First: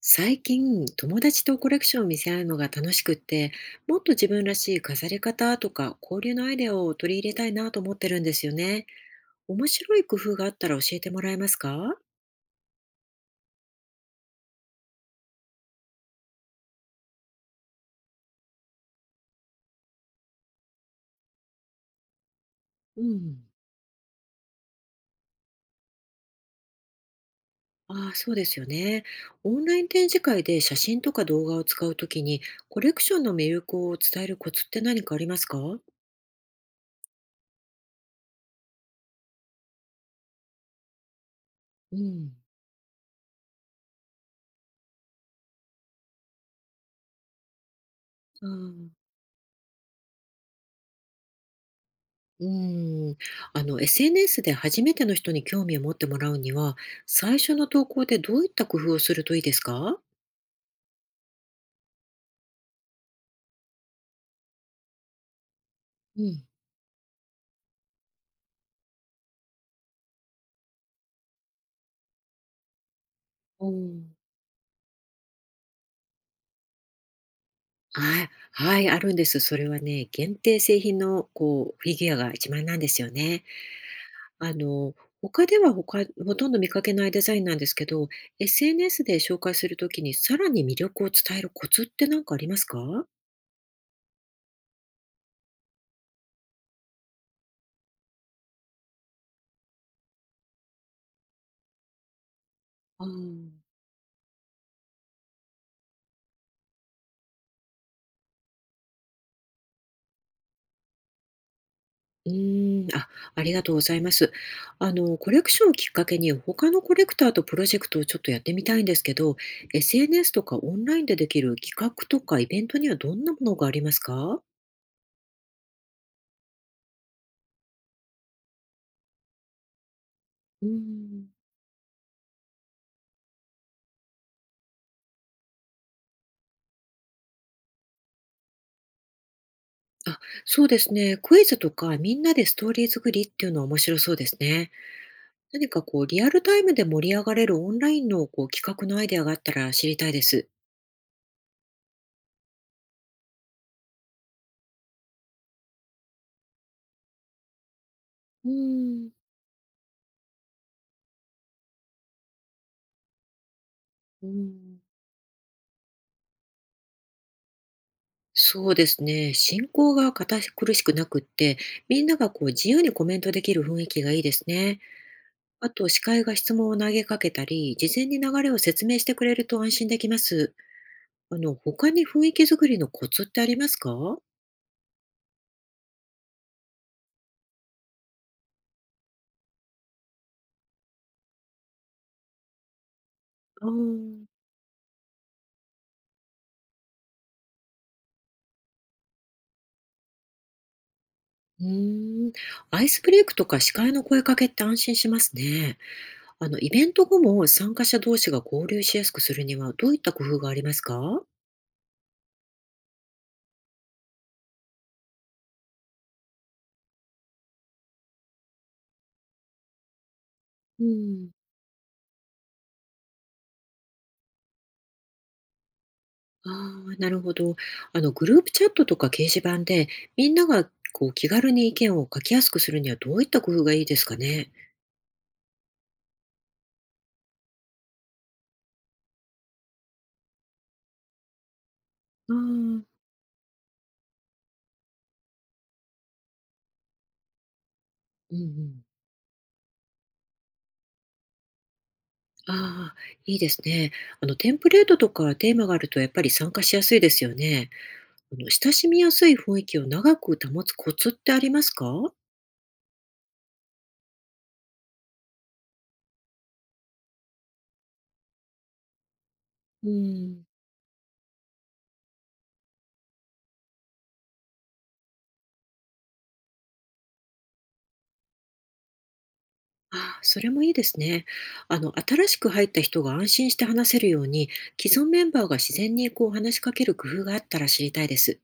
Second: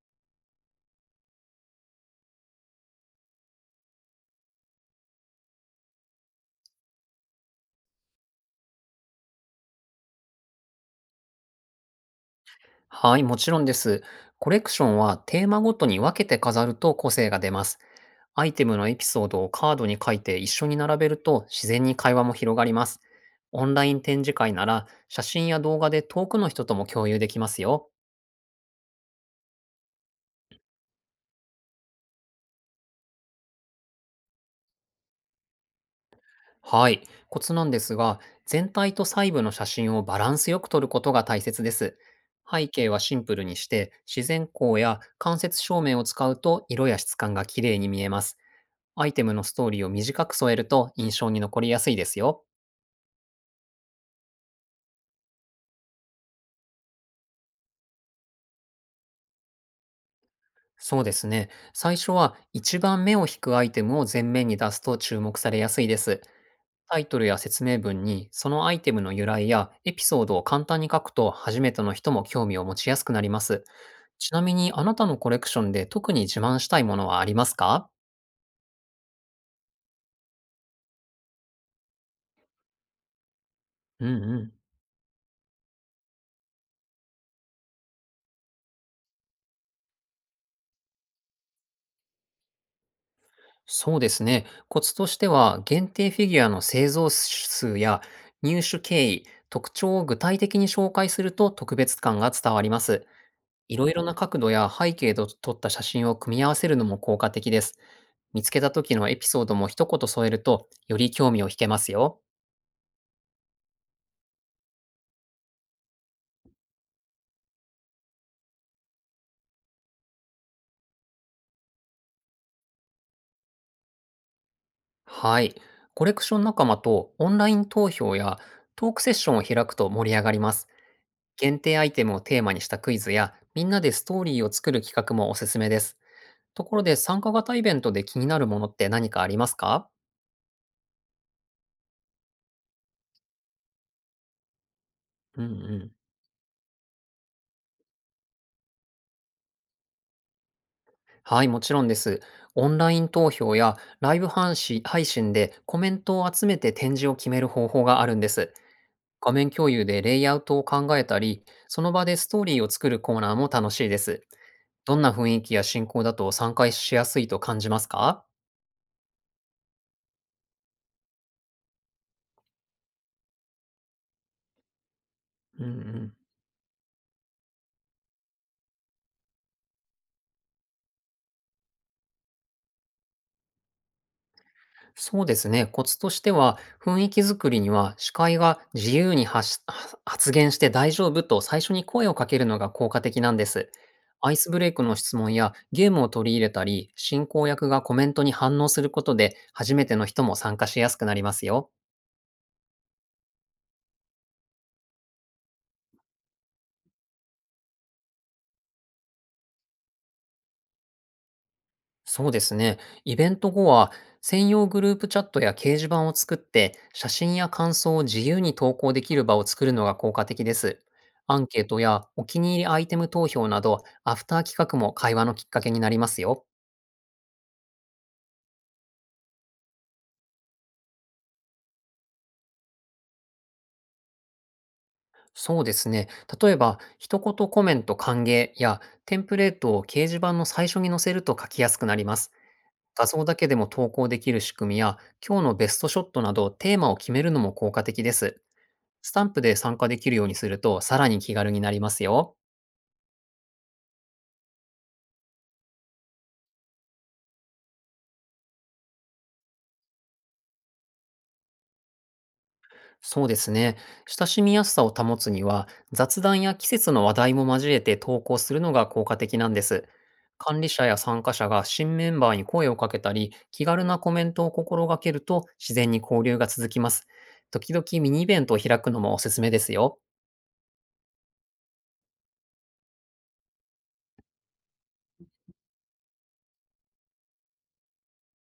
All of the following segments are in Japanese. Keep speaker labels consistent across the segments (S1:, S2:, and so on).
S1: 最近、友達とコレクションを見せ合うのが楽しくって、もっと自分らしい飾り方とか交流のアイデアを取り入れたいなと思ってるんですよね。面白い工夫があったら教えてもらえますか？
S2: はい、もちろんです。コレクションはテーマごとに分けて飾ると個性が出ます。アイテムのエピソードをカードに書いて一緒に並べると、自然に会話も広がりま
S1: う
S2: す。
S1: ん。
S2: オンライン展示会なら写真や動画で遠くの人とも共有できますよ。
S1: ああ、そうですよね。オンライン展示会で写真とか動画を使うときに、コレクションの魅力を伝えるコツって何かありますか？
S2: はい、コツなんですが、全体と細部の写真をバランスよく撮ることが大切で
S1: う
S2: す。
S1: ん。
S2: 背景はシンプルにして、自然光や間接照明を使うと色や質感が綺麗に見えます。
S1: ああ。
S2: アイテムのストーリーを短く添えると印象に残りやすいです
S1: う
S2: よ。
S1: ーん、SNS で初めての人に興味を持ってもらうには、最初の投稿でどういった工夫をするといいですか？
S2: そうですね。最初は一番目を引くアイテムを前面に出すと注目されやすいです。
S1: うん。
S2: タイトルや説明文にそのアイテムの由来やエピソードを簡単に書くと、初めての人も興味を持ちやすくなります。
S1: おお。
S2: ちなみに、あなたのコレクションで特に自慢したいものはありますか？
S1: はい、はい、あるんです。それはね、限定製品のフィギュアが一番なんですよね。
S2: うんう
S1: あ
S2: ん。
S1: の他では他ほとんど見かけないデザインなんですけど、SNS で紹介するときにさらに魅力を伝えるコツって何かありますか？
S2: そうですね。コツとしては、限定フィギュアの製造数や入手経緯、特徴を具体的に紹介すると特別感が伝わりま
S1: ああ。
S2: す。いろいろな角度や背景と撮った写真を組み合わせるのも効果的です。見つけた時のエピソードも一言添えると、より興味を引けますよ。
S1: あ、ありがとうございます。コレクションをきっかけに他のコレクターとプロジェクトをちょっとやってみたいんですけど、SNS とかオンラインでできる企画とかイベントにはどんなものがありますか？
S2: はい。コレクション仲間とオンライン投票やトークセッションを開くと盛り上がりま
S1: うー
S2: す。
S1: ん、
S2: 限定アイテムをテーマにしたクイズや、みんなでストーリーを作る企画もおすすめです。ところで、参加型イベントで気になるものって何かありますか？
S1: あ、そうですね。クイズとかみんなでストーリー作りっていうのは面白そうですね。
S2: うんう
S1: 何か
S2: ん。
S1: こう、リアルタイムで盛り上がれるオンラインの企画のアイデアがあったら知りたいです。
S2: はい、もちろんです。オンライン投票やライブ配信でコメントを集めて展示を決める方法があるんで
S1: う
S2: す。
S1: ーん、
S2: 画面共有でレイアウトを考えたり、その場でストーリーを作るコーナーも楽しいです。
S1: うーん
S2: どんな雰囲気や進行だと参加しやすいと感じますか？
S1: そうですね。進行が堅苦しくなくって、みんなが自由にコメントできる雰囲気がいいですね。
S2: うんう
S1: あと、司
S2: ん。
S1: 会が質問を投げかけたり、事前に流れを説明してくれると安心できます。他に雰囲気作りのコツってありますか？
S2: そうですね。コツとしては、雰囲気作りには、司会が自由に発言して大丈夫と最初に声をかけるのが効果的なんで
S1: あ
S2: す。
S1: ー
S2: アイスブレイクの質問やゲームを取り入れたり、進行役がコメントに反応することで、初めての人も参加しやすくなります
S1: う
S2: よ。
S1: ーん、アイスブレイクとか司会の声かけって安心しますね。イベント後も参加者同士が交流しやすくするにはどういった工夫がありますか？
S2: そうですね。イベント後は、専用グループチャットや掲示板を作って、写真や感想を自由に投稿できる場を作るのが効果的です。
S1: うん。
S2: アンケートやお気に入りアイテム投票など、アフター企画も会話のきっかけになりますよ。
S1: ああ、なるほど。グループチャットとか掲示板で、みんなが気軽に意見を書きやすくするにはどういった工夫がいいですかね。
S2: そうですね。例えば、一言コメント歓迎やテンプレートを掲示板の最初に載せると書きやすくなります。
S1: ああ、
S2: 画像だけでも投稿できる仕組みや、今日のベストショットなどテーマを決めるのも効果的で
S1: う
S2: す。
S1: んうん。
S2: スタンプで参加できるようにすると、さらに気軽になりますよ。
S1: ああ、いいですね。テンプレートとかテーマがあるとやっぱり参加しやすいですよね。親しみやすい雰囲気を長く保つコツってありますか？
S2: そうですね。親しみやすさを保つには、雑談や季節の話題も交えて投稿するのが効果的なんです。
S1: うん。
S2: 管理者や参加者が新メンバーに声をかけたり、気軽なコメントを心がけると、自然に交流が続きます。時々ミニイベントを開くのもおすすめです
S1: あ
S2: よ。
S1: あ、それもいいですね。新しく入った人が安心して話せるように、既存メンバーが自然に話しかける工夫があったら知りたいです。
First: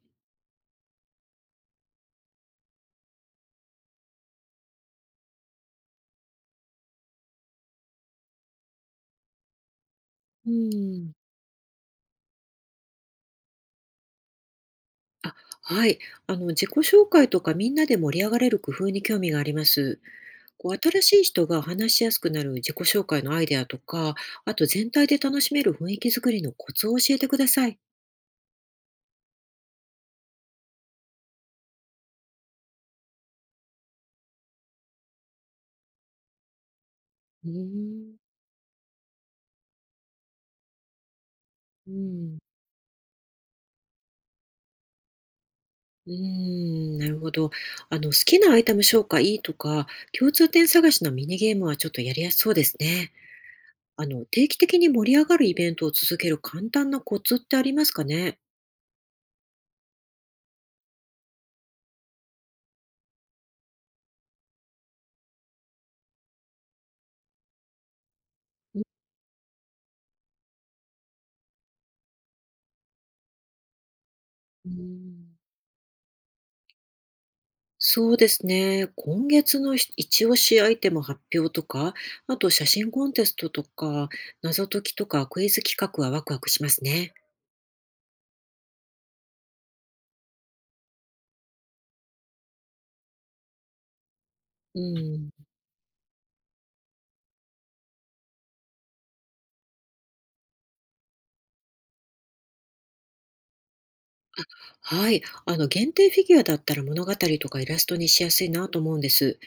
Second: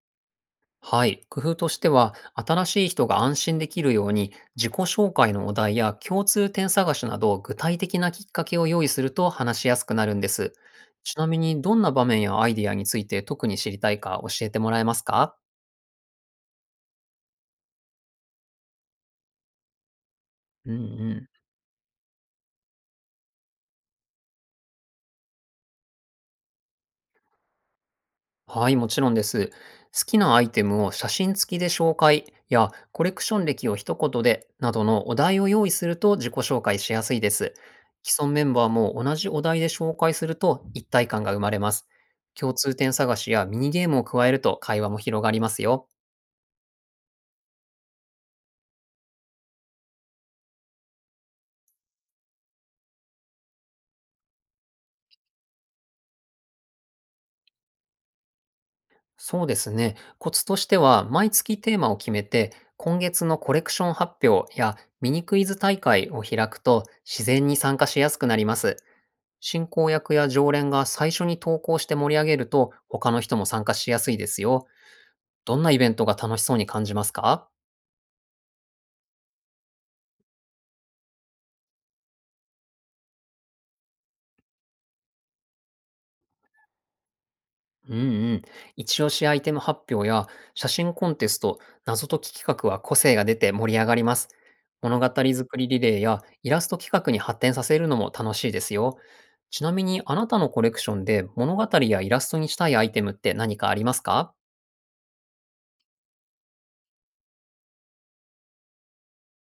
S2: はい。工夫としては、新しい人が安心できるように、自己紹介のお題や共通点探しなど、具体的なきっかけを用意すると話しやすくなるんで
S1: う
S2: す。
S1: ん。
S2: ちなみに、どんな場面やアイディアについて特に知りたいか教えてもらえます
S1: あ、
S2: か？
S1: はい。自己紹介とかみんなで盛り上がれる工夫に興味があります。
S2: うん
S1: 新
S2: う
S1: しい
S2: ん。
S1: 人が話しやすくなる自己紹介のアイデアとか、あと全体で楽しめる雰囲気作りのコツを教えてください。
S2: はい、もちろんです。好きなアイテムを写真付きで紹介やコレクション歴を一言でなどのお題を用意すると自己紹介しやすいで
S1: うー
S2: す。
S1: ん。
S2: 既存メンバーも同じお題で紹介すると一体感が生まれます。
S1: うん。
S2: 共通点探しやミニゲームを加えると会話も広がりますよ。
S1: うーん、なるほど。好きなアイテム紹介とか、共通点探しのミニゲームはちょっとやりやすそうですね。定期的に盛り上がるイベントを続ける簡単なコツってありますかね。
S2: そうですね。コツとしては、毎月テーマを決めて、今月のコレクション発表やミニクイズ大会を開くと、自然に参加しやすくなります。進行役や常連が最初に投稿して盛り上げると、他の人も参加しやすいですよ。
S1: うん。
S2: どんなイベントが楽しそうに感じますか？
S1: そうですね。今月の一押しアイテム発表とか、あと写真コンテストとか、謎解きとかクイズ企画はワクワクしますね。
S2: うんうん。一押しアイテム発表や写真コンテスト、謎解き企画は個性が出て盛り上がります。
S1: う
S2: 物語
S1: ん。
S2: 作りリレーやイラスト企画に発展させるのも楽しいですよ。ちなみに、あなたのコレクションで物語やイラストにしたいアイテムって何かありますか？
S1: はい。限定フィギュアだったら物語とかイラストにしやすいなと思うんです。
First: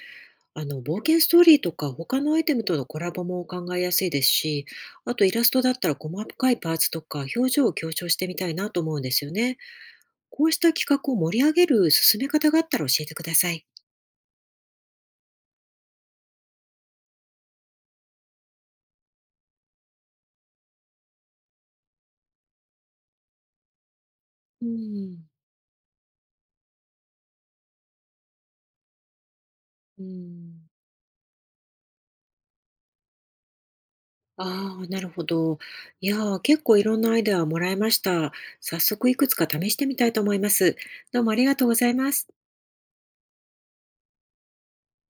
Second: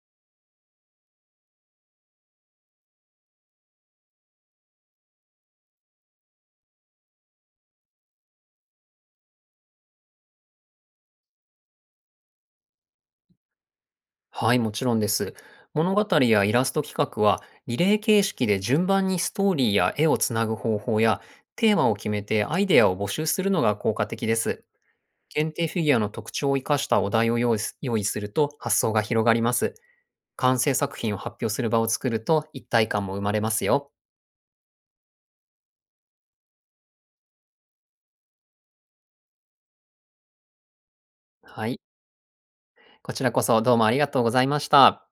S1: 冒険ストーリーとか他のアイテムとのコラボも考えやすいですし、あとイラストだったら細かいパーツとか表情を強調してみたいなと思うんですよね。こうした企画を盛り上げる進め方があったら教えてください。
S2: はい、もちろんです。物語やイラスト企画は、リレー形式で順番にストーリーや絵をつなぐ方法や、テーマを決めてアイデアを募集するのが効果的です。
S1: うん。
S2: 限定フィギュアの特徴を生かしたお題を用意すると発想が広がります。
S1: う
S2: 完
S1: ん、
S2: 成作品を発表する場を作ると一体感も生まれますよ。
S1: ああ、なるほど。いやー、結構いろんなアイデアをもらいました。早速いくつか試してみたいと思います。どうもありがとう
S2: は
S1: ご
S2: い。
S1: ざいます。
S2: こちらこそどうもありがとうございました。